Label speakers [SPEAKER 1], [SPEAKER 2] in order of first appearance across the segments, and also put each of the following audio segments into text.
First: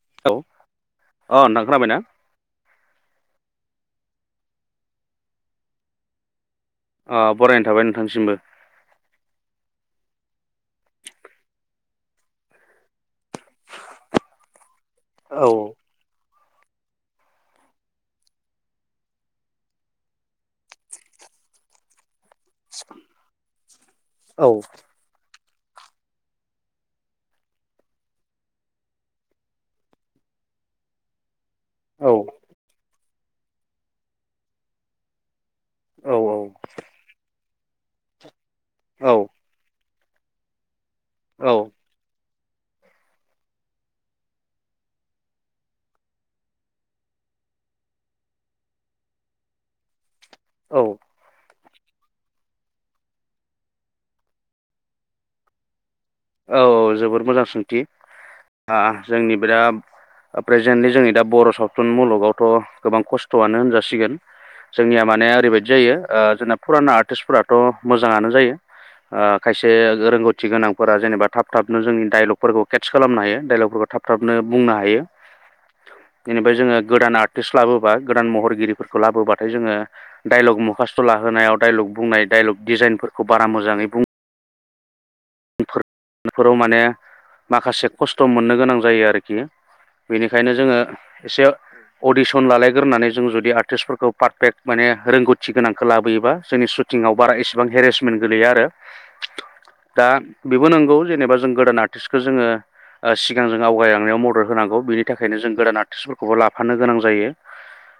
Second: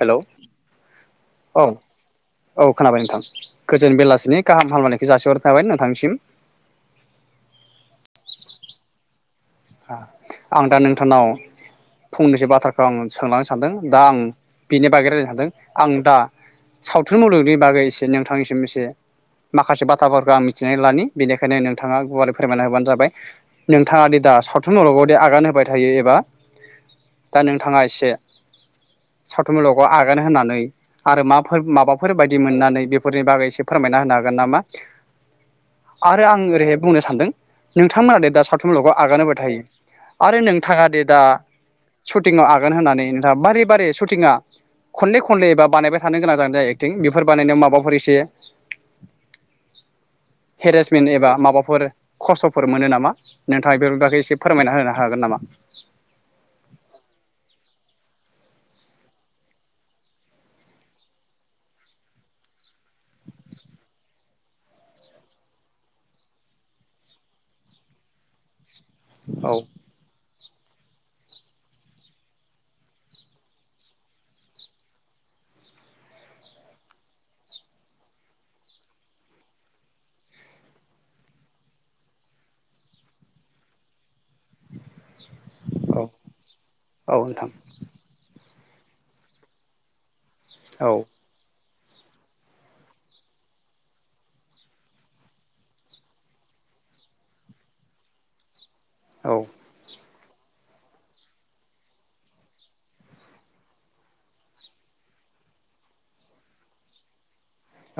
[SPEAKER 1] Hello
[SPEAKER 2] औ अ
[SPEAKER 1] औ
[SPEAKER 2] नोंथां खोनाबायना
[SPEAKER 1] औ खोनाबाय नोंथां। गोजोन बेलासिनि गाहाम हामलायनायखौ जासिहरथाबाय नोंथांनिसिम।
[SPEAKER 2] अ बरायनाय थाबाय नोंथांसिमबो।
[SPEAKER 1] आं दा नोंथांनाव फंनैसो बाथ्राखौ आं सोंलांनो सानदों दा आं बेनि बागै रायजायनो सानदों
[SPEAKER 2] औ
[SPEAKER 1] आं दा सावथुन मुलुगनि बागै एसे नोंथांनिसिम एसे माखासे बाथ्राफोरखौ आं मिथिनानै लानि बेनिखायनो नोंथाङा गुवार फोरमायना होबानो जाबाय नोंथाङा दि दा
[SPEAKER 2] औ
[SPEAKER 1] सावथुन मुलुगाव दे आगान होबाय थायो एबा दा नोंथाङा एसे सावथुन मुलुगखौ आगान होननानै आरो मा फोर
[SPEAKER 2] औ
[SPEAKER 1] माबाफोर बायदि मोननानै बे फोरनि बागै एसे फोरमायना होनो हागोन नामा?
[SPEAKER 2] औ
[SPEAKER 1] आरो आं ओरैहाय बुंनो सानदों। नोंथांमोना दे दा साथ थुन मुलुगाव
[SPEAKER 2] औ
[SPEAKER 1] आगान होबाद आरो नोंथाङा देद दा
[SPEAKER 2] औ
[SPEAKER 1] सुद टिंङाव आगान होनानै नोंथाङा बारे बारे शुटिंआ खनले खनले एबा बानायबाय थानो गोनां जागोना जाया एक्टिं बेफोर बानायनायाव माबाफोर एसे
[SPEAKER 2] औ
[SPEAKER 1] हेरेसमेन्ट एबा माबाफ फोर खस्थ'फोर मोनो नामा नोंथाङा एफोर बागै एस से फोरमायना होनो हागोन नामा?
[SPEAKER 2] औ जोबोर मोजां सोंथि आ जोंनि बेरा प्रेजेन्टलि जोंनि दा बर' सावथुन मुलुगावथ' गोबां खस्थ'आनो होनजासिगोन जोंनिया माने ओरैबायदि जायो ओ जोंना फुराना आर्टिस्टफोराथ' मोजाङानो जायो। ओ
[SPEAKER 1] औ
[SPEAKER 2] खायसे रोंगौ गथ थिगोनाव फोरा जेनेबा थाब थाबनो जोंनि दाइलगफोरखौ केटस खालामनो हायो दाइलगफोरखौ थाब थाबनो बुंनो हायो जेनेबा जोङो गोदान आर्टिस्ट लाबोबा गोदान महरगिरिफोरखौ लाबोबाथाय जोङो डाइलग मखास्थ' लाहोनायाव डायलग बुंनाय डाइलग डिजाइनफोरखौ बारा मोजाङै बुं
[SPEAKER 1] औ
[SPEAKER 2] फोराव माने
[SPEAKER 1] औ नोंथां
[SPEAKER 2] माखासे खस्थ' मोनोग गोनां जायो आरोखि। बेनिखायनो जोङो
[SPEAKER 1] औ
[SPEAKER 2] एसे। अडिसन लालायग्रोनानै जों जुदि आर्टिस्टफोरखौ पारफेक्ट माने रोंगौथि गोनांखो लाबोयोबा जोंनि सुटिंआव बारा एसेबां हेरेसमेन्ट गोलैयो आरो।
[SPEAKER 1] औ।
[SPEAKER 2] दा बिब बो नोंगौ जेनेबा जों गोदान आर्टिस्टखौ जोङो ओ सिगां जों आवगायलांनायाव मदद होनांगौ बिनि थाखायनो जों गोदान आर्टिस्टफोरखौबो लाफानो गोनां जायो।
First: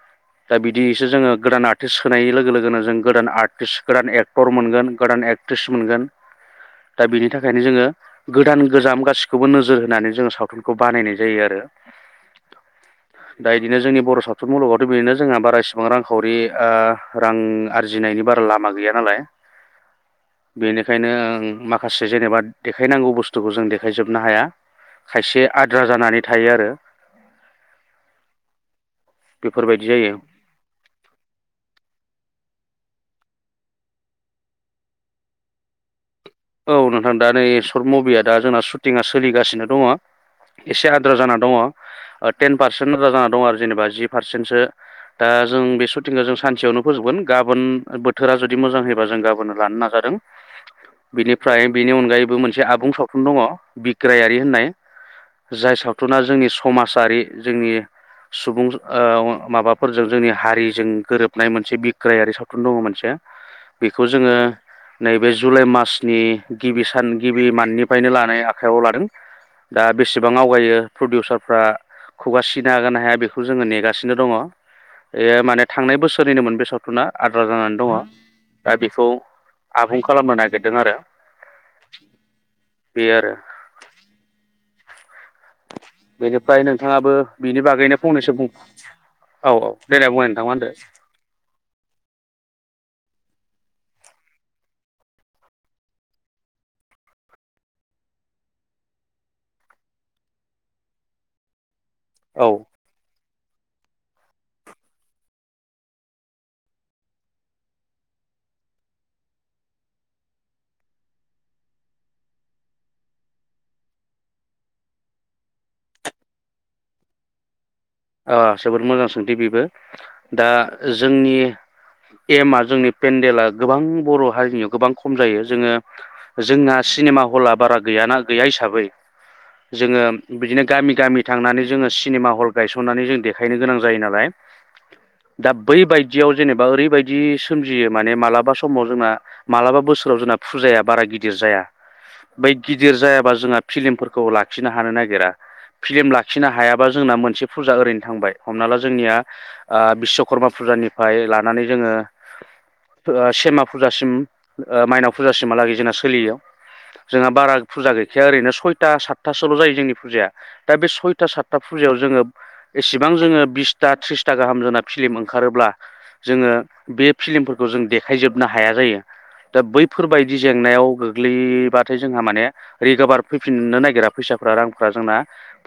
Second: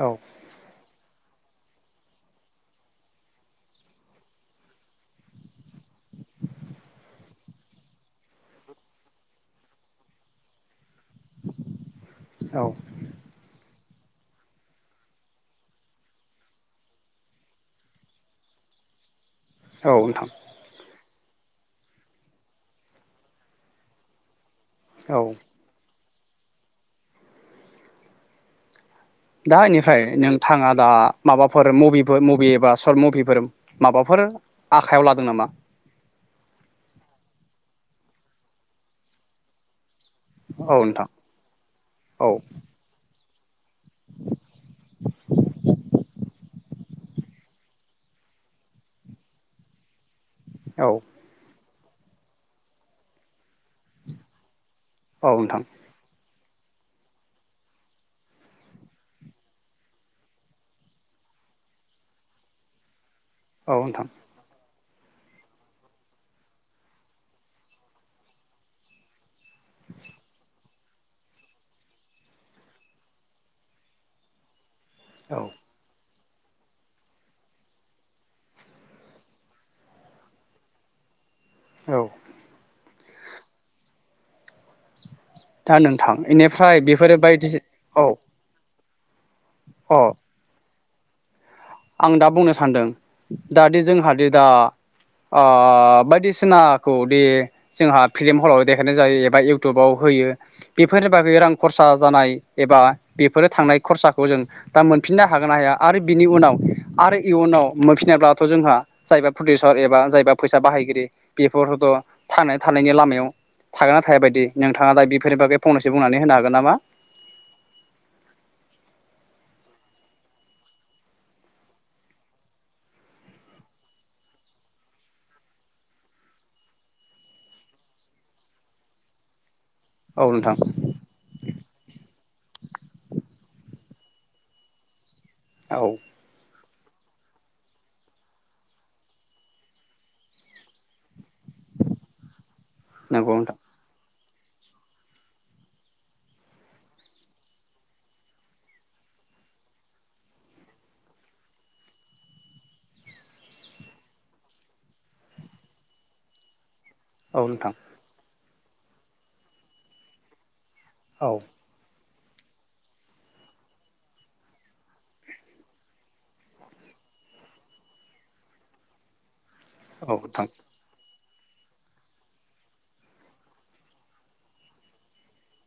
[SPEAKER 1] औ
[SPEAKER 2] दा बिदि। सो जोंङो गोदान आरटिस सोनायनि लोगो लोगोनो जोंद गोदान आरटिस गोदान एक्टर मोन गोदान एकट्रिस मोनगोन दा बिन थाखायनो जोङो गोदान गोजाम गासिखौबो नोजोर होनानै जोङो सावथुनखौब बानायनाय जायो आरो
[SPEAKER 1] औ
[SPEAKER 2] दा यिदिनो जोंनिब बर' सावथुन मुलुगावथ' बेनो जोंहा बारा इसेबां रांखावरि रां आरजिनायनि बारा लामा गैया नालाय।
[SPEAKER 1] औ नोंथां।
[SPEAKER 2] खायनो ओं माखास जेनबा देखायनांगौ बुस्थुखौ जों देखायजोबनो हाया।
[SPEAKER 1] औ
[SPEAKER 2] खायसे आद्रा जानानैथ थायो आरो।
[SPEAKER 1] दा
[SPEAKER 2] बेफोरबायदि
[SPEAKER 1] इनिफ्राय
[SPEAKER 2] जायो
[SPEAKER 1] नों थाङा दा माबाफोर मुभिफोर मुभिफ बा सर्ट मुभिफोर माबाफोर आखायाव लादों नामा।
[SPEAKER 2] औ नोंथां दा नै सशर्ट मुभिया दा जोंना शुटिंआ सलिगासिनो दङ।
[SPEAKER 1] औ
[SPEAKER 2] एसे
[SPEAKER 1] नोंथां
[SPEAKER 2] आद्रा जाना दङ
[SPEAKER 1] औ
[SPEAKER 2] ओ टेन पारसेन्ट आद्रा जाना द दं आरो जेनेबा जि पारसेन्टसो दा जों बे सुटिंखो जों सानसेयावनो फोजोबगोन गाबोन बोथोरा जुदि मोजां होयोबा जों गाबोन लानो नाजादों।
[SPEAKER 1] औ
[SPEAKER 2] निफ्राय बेनि अनगायैबो मोनसे आबुं सावथुन दङ। बिग्रायारि होननाय
[SPEAKER 1] औ नोंथां
[SPEAKER 2] जाय सावथुना जोंनिस समाजारि जोंनि सुबुं ओ माबाफोरजों जोंनि हारिजों गोरोबनाय मोनसे बिग्रायारि सावथुन दङ मोनसे।
[SPEAKER 1] औ नोंथां
[SPEAKER 2] बेखौ जोङो। नैबे जुलाइ मास नि गिबि सान गिबि माननिफ्रायनो लानाय आखायाव लादों दा बेसेबां आवगायो प्रडिउसारफ्रा खुगा सिनो हागोन ना हाया बेखौ जोङो नेगासिनो दङ।
[SPEAKER 1] औ
[SPEAKER 2] बे माने थांनाय बोसोर सोरोलिनोमोन बे सावथुना आद्रा जानानै दङ दा बेखौ आबुं खालामनो नागिरदों नागिरदों आरो
[SPEAKER 1] औ
[SPEAKER 2] बे आरो
[SPEAKER 1] दा नोंथां
[SPEAKER 2] बेनिफ्राय
[SPEAKER 1] बेफोरो
[SPEAKER 2] नोंथाङाबो
[SPEAKER 1] बायदि
[SPEAKER 2] बिनि बागैनो
[SPEAKER 1] औ
[SPEAKER 2] फंनैसो बुं? औ औ
[SPEAKER 1] अ
[SPEAKER 2] देनाय बुंनाय नोंथां मा होनदों?
[SPEAKER 1] आं दा बुंनो सानदों दा दि जोंहादि दा ओ बायदिसिनाखौ दि जोंहा फिल्म हलाव देखायनाय जायो एबा इउटुबाव होयो बेफोरनि बागै रांखौ खरसा जानाय
[SPEAKER 2] औ
[SPEAKER 1] एबा फोरो थांनाय खरसाखौ जों दा मोनफिननो हागोन ना हाया आरो बिनि उनाव आरो इयुनाव मोनफिनायब्लाथ' जोंहा जायबा प्रदिउसार एबा जायबा फैसा बाहायगिरि बेफोरथ' थांनानै थानायनि लामायाव थागोना थाया बायदि नोंथाङा दा बेफोरनि बागै फंनैसो बुंनानै होनो हागोन नामा?
[SPEAKER 2] ओ जोबोद मोजां सोंथि बेबो दा जोंनि एमआ जोंनि पेन्देला गोबां बर' हारिनियाव गोबां खम जायो जोङो जोंना सिनेमा हला बारा गैयाना गैया हिसाबै जोङो
[SPEAKER 1] औ नोंथां
[SPEAKER 2] बिदिनो गामि गामि थांनानै जोङो सिनेमा हल गायसननानै जों देखायनो गोनां जायो नालाय दा बै
[SPEAKER 1] औ
[SPEAKER 2] बायदियाव जेनेबा ओरै बेबायदि सोमजियो माने मालाबा समाव जोंना मालाबा बोसोराव जोंना फुजाया बारा गिदिर गिदिर जाया बै गिदिर
[SPEAKER 1] नंगौ
[SPEAKER 2] जायाबा
[SPEAKER 1] नोंथां
[SPEAKER 2] जोंहा फिल्म खौ लाखिनो हानो नागिरा फिल्म लाखिनो हायाबा जोंना मोनसे फुजा ओरैनो थांबाय हमना ला जोंनिया बिस्वकर्मा फुजानिफ्राय लानानै जोङो ओ सेमा फुजासिम माइनाव फुजासिमहालागै जोंना सोलियोय जोंहा
[SPEAKER 1] औ
[SPEAKER 2] बारा
[SPEAKER 1] नोंथां
[SPEAKER 2] फुरजा गैखाया ओरैनो सयथा सातथासोल' जायो जोंनि फुजाया दा बे सयथा
[SPEAKER 1] औ
[SPEAKER 2] सातथा फुजायाव जोङो एसेबां जोङो बिसथा थ्रिसथा गाहाम जाना फिलि्म ओंखारोब्ला जोङो बे फिलि्मफोरखौ जों देखायजोबनो हाया जायो। दा
[SPEAKER 1] औ
[SPEAKER 2] बैफोरबायदि
[SPEAKER 1] नोंथां
[SPEAKER 2] जेंनायाव गोग्लैबाथाय जोंहा माने रिकभार फैफिननो नागिरा फैसाफ्रा रांफ्रा जोंना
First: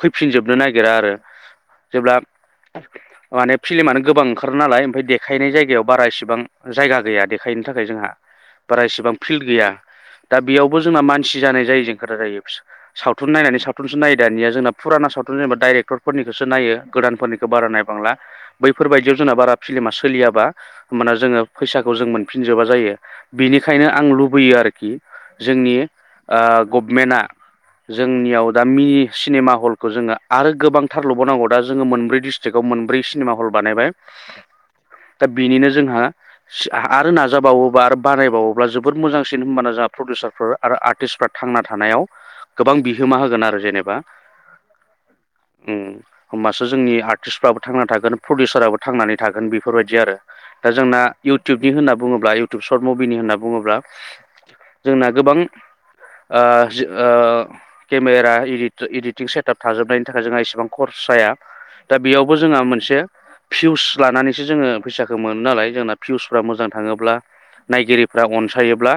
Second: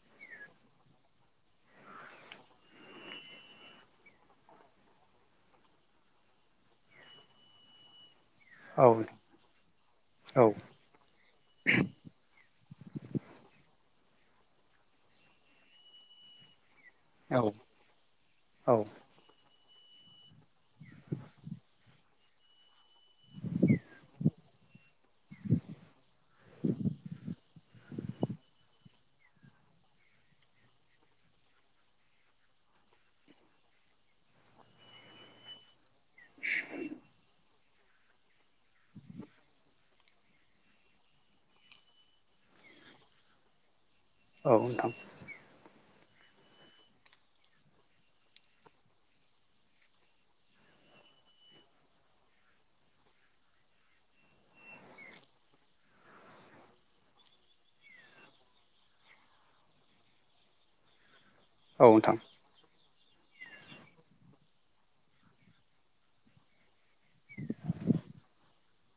[SPEAKER 2] फैफिनजोबनो नागिरा आरो। जेब्ला माने फिल्मानो गोबां ओंखारो नालाय ओमफ्राय देखायनाय जायगायाव बारा एसेबां जायगा गैया देखायनो थाखाय जोंहा। बारा
[SPEAKER 1] औ
[SPEAKER 2] एसेबां फिल्ड गैया दा
[SPEAKER 1] औ
[SPEAKER 2] बेयावबो जोंना मानसि जानाय जायो जों खोथा जायो सावथुन नायनानै सावथुन सावथुनखौसो नायो दानिया जोंना फुराना सावथुन डाइरेक्टरफोरनि बेखौसो नायो गोदानफोरनिखौ बारा नायबांला
[SPEAKER 1] औ
[SPEAKER 2] बैफोरबायदियाव जोंना बारा फिल्मा सोलियाबा माने जोङो फैसाखौ जों मोनफिनजोबा जायो बिनिखायनो आं लुबैयो आरोखि ओ जोंनि गभमेन्टआ जोंनियाव दा मिनि सिनेमा हलखौ जोङो आरो गोबां थारल' लुबावनांगौ दा जोङो मोनब्रै डिस्ट्रिक्आव मोनब्रै सिनेमा हल बानायबाय दा बिनिनो जोंहा आरो नाजाबावो बार बानायबावोब्ला जोबोर मोजांसिन होमबाना जोहा प्रडिउसारफोर आरो आर्टिस्टफ्रा थांना थानायाव गोबां बिहोमा होगोन आरो जेनेबा।
[SPEAKER 1] औ नोंथां।
[SPEAKER 2] ओं होमबासो जोंनि आर्टिस्फ्राबो थांना थागोन प्रडिउसाराबो थांनानै थागोन बेफोरबायदि आरो दा जोंना इउटुबनि होनना बुङोब्ला इउटुब सर्ट मुभिनि होनना बुङोब्ला जोंना गोबां ओ जि ओ केमेरा इदिट इदिटिं सेनटार थाजोबनायनि थाखाय जों एसे बां खरसाया
[SPEAKER 1] औ
[SPEAKER 2] दा
[SPEAKER 1] नोंथां
[SPEAKER 2] बेयावबो जोंहा मोनसे। फिउस लानानैसो जोङो फैसाखो मोनो नालाय जोंना फिउसफ्रा मोजां थाङोब्ला नायगिरिफ्रा अनसायोब्ला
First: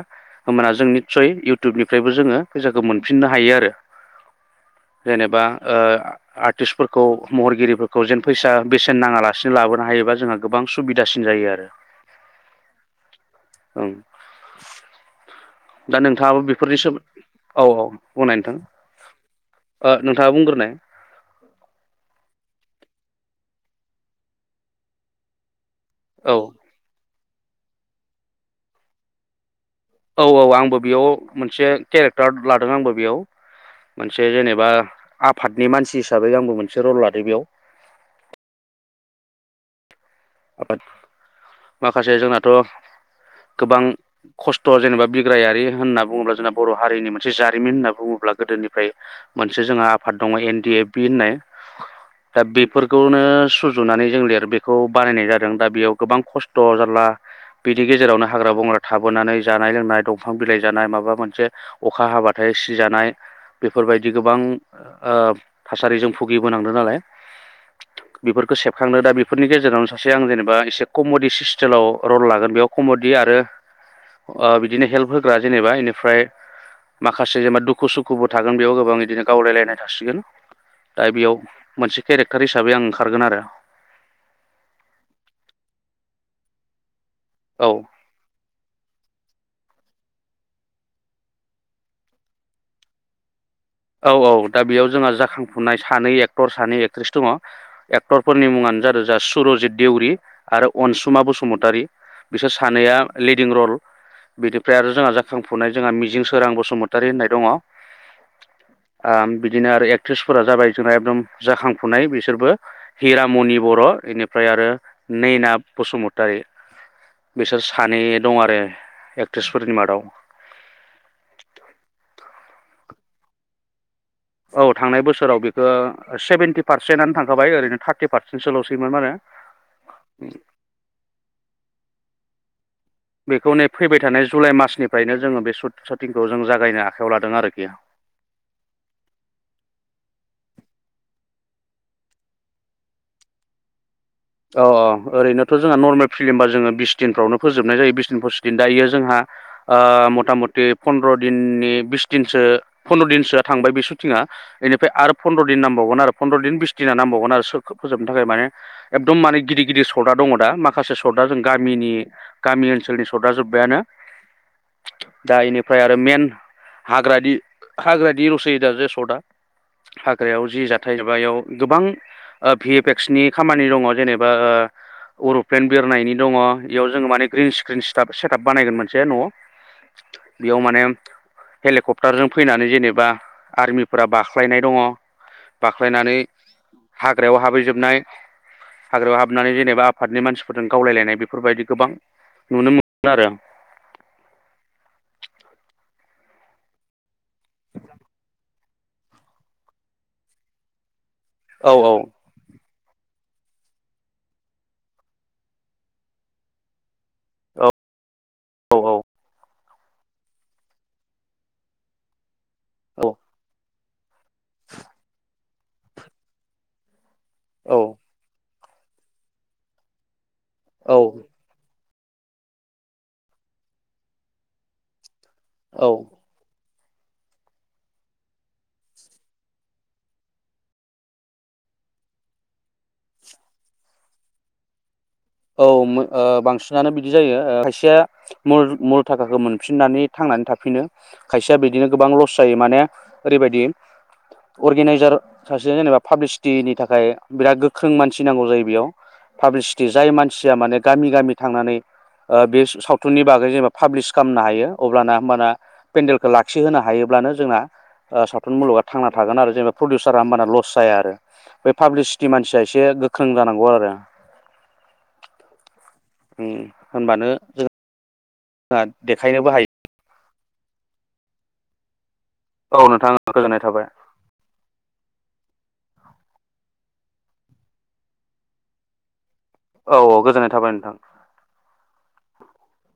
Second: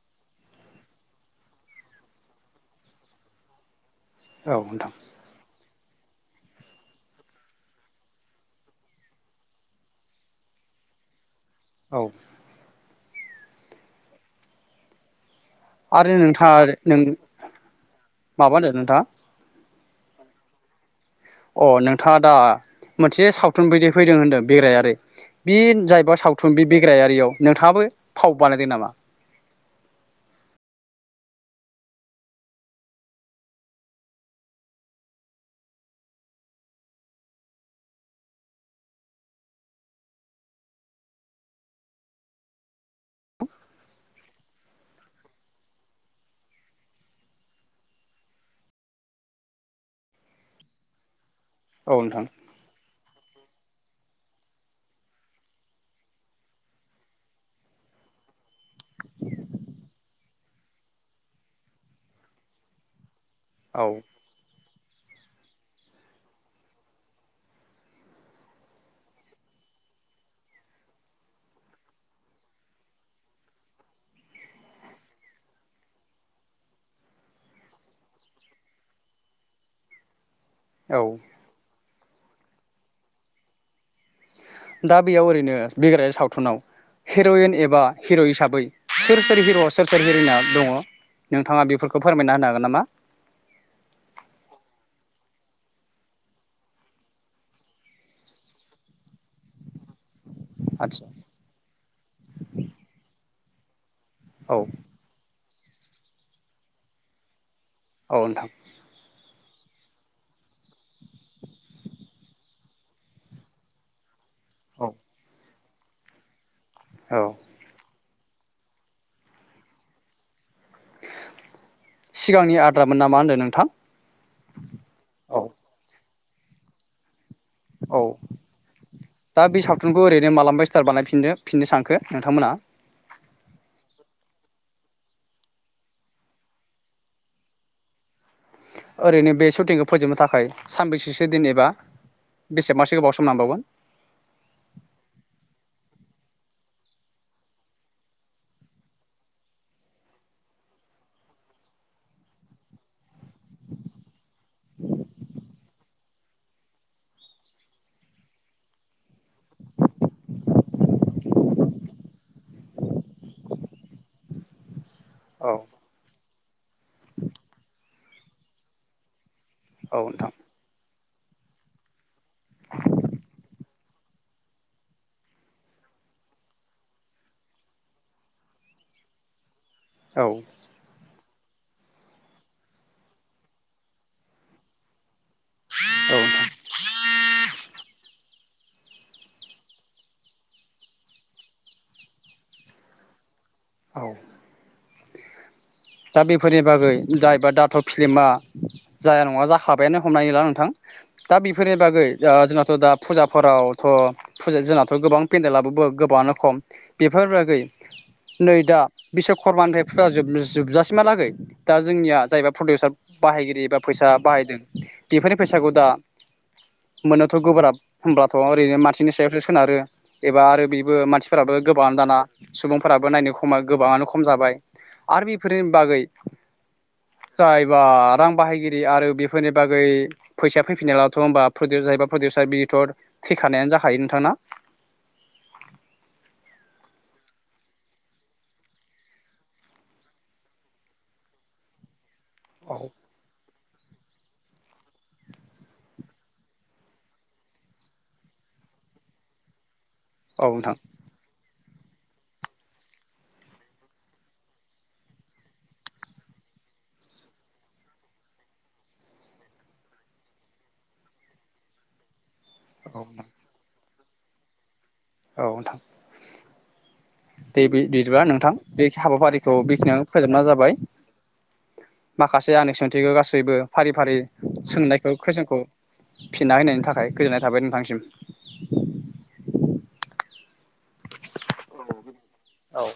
[SPEAKER 2] होमबाना जों निस्सय इउटुबनिफ्रायबो जोङो फैसाखौ मोनफिननो हायो आरो।
[SPEAKER 1] औ नोंथां।
[SPEAKER 2] जेनेबा ओ आर्टिस्टफोरखौ महरगिरिफोरखौ जेन फैसा बेसेन नाङालासिनो लाबोनो हायोबा जोंहा गोबां सुबिदासिन जायो आरो
[SPEAKER 1] औ।
[SPEAKER 2] ओं। दा
[SPEAKER 1] आरो
[SPEAKER 2] नोंथाङाबो
[SPEAKER 1] नोंथाङा
[SPEAKER 2] बेफोरनि
[SPEAKER 1] नों
[SPEAKER 2] सोमोन औ औ बुंनाय नोंथां।
[SPEAKER 1] माबा होनदों नोंथाङा
[SPEAKER 2] ओ नोंथाङा बुंग्रोनाय।
[SPEAKER 1] अ नोंथाङा दा। मोनसे सावथुन बायदि फैदों होनदों बेग्रायारि बि जाहैबा
[SPEAKER 2] औ
[SPEAKER 1] सावथुन बि बिग्रायारियाव नोंथाङाबो फाव बानायदों नामा?
[SPEAKER 2] औ औ आंबो बेयाव मोनसे केरेक्टार लादों आंबो बेयाव मोनसे जेनेबा आफादनि मानसि हिसाबै आंबो मोनसे रल लादों बेयाव। आफाद माखासे जोंनाथ' गोबां खस्थ' जेनेबा बिग्रायारि होनना बुङोब्ला जोंना बर' हारिनि मोनसे जारिमिन होनना बुङोब्ला गोदोनिफ्राय मोनसे जोंहा आफाद दङ एन डि एफ बि होननाय।
[SPEAKER 1] औ नोंथां
[SPEAKER 2] दा बेफोरखौनो नो सुजुनानै जों लिर बेखौ बानायनाय जादों दा बेयाव गोबां खस्थ' जारला बिनि गेजेरावनो हाग्रा बंग्रा थाबोनानै जानाय लोंनाय दंफां बिलाइ जानाय माबा मोनसे अखा हाबाथाय सिजानाय।
[SPEAKER 1] औ
[SPEAKER 2] बेफोरबायदि गोबां। ओ थासारिजों फुगिबोनांदों नालाय बेफोरखो सेबखांदों दा बेफोरनि गेजेरावनो माखासे आं जेनेबा एसे कमेडि सिस्टेलाव रल लागोन बेयाव कमेडि आरो ओ बिदिनो हेल्प होग्रा जेनेबा बेनिफ्राय माखासे जेनेबा दुखु सुखुबो थागोन बेयाव गोबां बिदिनो गावलायलायनाय थासिगोन। दा
[SPEAKER 1] औ
[SPEAKER 2] बेयाव मोनसे केरेक्टार हिसाबै आं ओंखारगोन आरो।
[SPEAKER 1] दा बेयाव ओरैनो बिग्रायारि सावथुनाव। हिर'यन
[SPEAKER 2] औ
[SPEAKER 1] एबा हिर' हिसाबै सोर सोर हिर' सोर सोर हिर'इना दङ नोंथाङा बेफोरखौ फोरमायना होनो हागोन नामा?
[SPEAKER 2] औ औ दा बेयाव जोंहा जाखांफुनाय सानै एक्टर सानै एक्ट्रिस दङ एक्टरफोरनि मुङानो जादों जा सुरजित देउरि। आरो
[SPEAKER 1] आदसा
[SPEAKER 2] अनसुमा बसुमतारि बिसोर सानैया लिद दिं रल।
[SPEAKER 1] औ
[SPEAKER 2] बिनिफ्राय आरो जोंहा जाखां फुनाय जोंहा मिजिं सोरां बसुमतारि होननाय दङ।
[SPEAKER 1] औ नोंथां।
[SPEAKER 2] बिदिनो आरो एक्ट्रिसफोरा जाबाय जोंना एकदम जाखांफुनाय बिसोरबो हिरामनि बर इनि फ्राय आरो
[SPEAKER 1] औ
[SPEAKER 2] नैना बसुमतारी
[SPEAKER 1] औ
[SPEAKER 2] बिसोर सानै दं आरो एक्ट्रिसफोरनि मादाव
[SPEAKER 1] सिगांनि आद्रामोन नामा होनदों नोंथां
[SPEAKER 2] औ थांनाय बोसोराव
[SPEAKER 1] औ
[SPEAKER 2] बेखौ सेभेन्टि पारसेन्टानो थां
[SPEAKER 1] औ दा बे सावथुनखौ ओरैनो मालाबा स्टार बानायफिननो फिननो सानखो नोंथांमोना?
[SPEAKER 2] बेखौ नै फैबाय थानाय जुलाइ मार्सनिफ्रायनो जोङो बे सुट सटिंखौ जों जागायनो आखायाव लादों आरोखि।
[SPEAKER 1] ओरैनो बे सुटिंखौ फोजोबनो थाखाय सानबैसेसो दिन एबा बेसेबांसो गोबाव सम नांबावगोन?
[SPEAKER 2] अ अ ओरैनोथ' जोंहा नर्मेल फिल्मबा जोङो बिस दिनफ्रावनो फोजोबनाय जायो बिस दिन फसिस दिन दा इयो जोंहा ओ मटा मटि फन्द्र दिननि बिस दिनसो फन्द्र दिनसोआ थांबाय बे सुटिंआ। इनिफ्राय आरो फन्द्र दिन नांबावगोन आरो फन्द्र दिन बिस दिना नांबावगोन आरो सोरखो फोजोबनो थाखाय माने एकदम माने गिदिर गिदिर सदआ दङ दा, माखासे सदआ जों गामिनि गामि ओनसोलनि सदआ जोबबायानो । दा
[SPEAKER 1] औ
[SPEAKER 2] इनिफ्राय आरो मेइन हाग्रादि हाग्रादि लसै दा जे सदआ।
[SPEAKER 1] औ नोंथां
[SPEAKER 2] हाग्रायाव जि जाथाय एबायाव गोबां ओ भि एफ एक्सनि खामा नि दङ जेनेबा ओ उरुप्लेन बिरनायनि दङ इयाव जोङो माने ग्रिन स्क्रिन सिटाप सेटाप बानायगोन मोनसे न'
[SPEAKER 1] औ
[SPEAKER 2] बेयाव माने हेलिकप्टारजों फैनानै जेनेबा आर्मिफोरा बाख्लायनाय दङ बाख्लायनानै
[SPEAKER 1] नोंथां
[SPEAKER 2] हाग्रायाव हाबहैजोबनाय हाग्रायाव हाबनानै जेनेबा आफादनि मानसिफोरजों गावलायलायनाय बेफोरबायदि गोबां नुनो मोनो आरो
[SPEAKER 1] औ दा बेफोरनि बागै जायबा दाथ' फिलिमा जाया नङा जाखाबायानो हमनानै ला नोंथां, दा
[SPEAKER 2] औ
[SPEAKER 1] बेफोरनि
[SPEAKER 2] औ
[SPEAKER 1] बागै ओ जोंहाथ' दा फुजाफोरावथ' फुजा जोंनाथ' गोबां पेन्देलाबो बो गोबाङानो खम बिफोरबागै
[SPEAKER 2] औ
[SPEAKER 1] नै दा
[SPEAKER 2] औ औ
[SPEAKER 1] बिसग करमानिफाय फुजा जोबनो जोब जासिमहालागै दा जोंनिया जायबा प्रडिउसार बाहायगिरि एबाब फैसा बाहायदों बेफोरनि फैसागु दा मोननोथ' गोब्राब
[SPEAKER 2] औ
[SPEAKER 1] होमब्लाथ' ओरैनो मानसिनि सायावसो सोनारो एबा आरो बेबो
[SPEAKER 2] औ
[SPEAKER 1] मानसिफोराबो गोब गोबाङानो दाना सुबुंफोराबो नायनो खमा गोबाङानो खम जाबाय आरो बे फोरनि बागै
[SPEAKER 2] औ
[SPEAKER 1] जायबा रां बाहायगिरि आरो बेफोरनि बागै फैसा फैफिनायावलाथ' होमबा फोदेर जायोबा प्रदिउसार बेथर थैखानायानो जाखायो नोंथां ना?
[SPEAKER 2] औ मो ओ बांसिनानो बिदि जायो ओ खायसेया मुर मुल थाखाखो मोनफिननानै थांनानै थाफिनो, खायसेया बिदिनो गोबां लस लस जायो
[SPEAKER 1] औ
[SPEAKER 2] माने ओरैबायदि अर्गेनाइजार सासे जेनेबा पाब्लिसिटिनि थाखाय बिराद गोख्रों मानसि नांगौ जायो बेयाव पाब्लिसिटि, जाय
[SPEAKER 1] औ
[SPEAKER 2] मानसिया
[SPEAKER 1] नोंथां
[SPEAKER 2] माने गामि-गामि थांनानै ओ बे सावथुननि बागै जेनेबा पाब्लिस खालामनो हायो अब्लाना होमबाना पेडेलखौ लाखिहोनो हायोब्लानो जोंना सावथुन मुलुगा थांना थागोन आरो जेनेबा प्रडिउसारा होमबाना लस जाया आरो बे पाब्लिस मानसिया एसे गोख्रों जानांगौ आरो।
[SPEAKER 1] औ नोंथां।
[SPEAKER 2] उम होनबानो
[SPEAKER 1] दे बि बिदिबा नोंथां बे
[SPEAKER 2] देखायनोबो
[SPEAKER 1] हाबाफारिखौ
[SPEAKER 2] हायो
[SPEAKER 1] बेखिनियानो फोजोबनाय जाबाय, माखासे आंनि
[SPEAKER 2] औ
[SPEAKER 1] सोंथिखौ
[SPEAKER 2] नोंथां
[SPEAKER 1] गासैबो
[SPEAKER 2] गोजोननाय थाबाय
[SPEAKER 1] फारि-फारि सोंनायखौ खुयसनखौ फिननाय होनायनि थाखाय गोजोननाय थाबाय नोंथांनिसिम।
[SPEAKER 2] औ औ गोजोननाय थाबाय नोंथां।
[SPEAKER 1] औ औ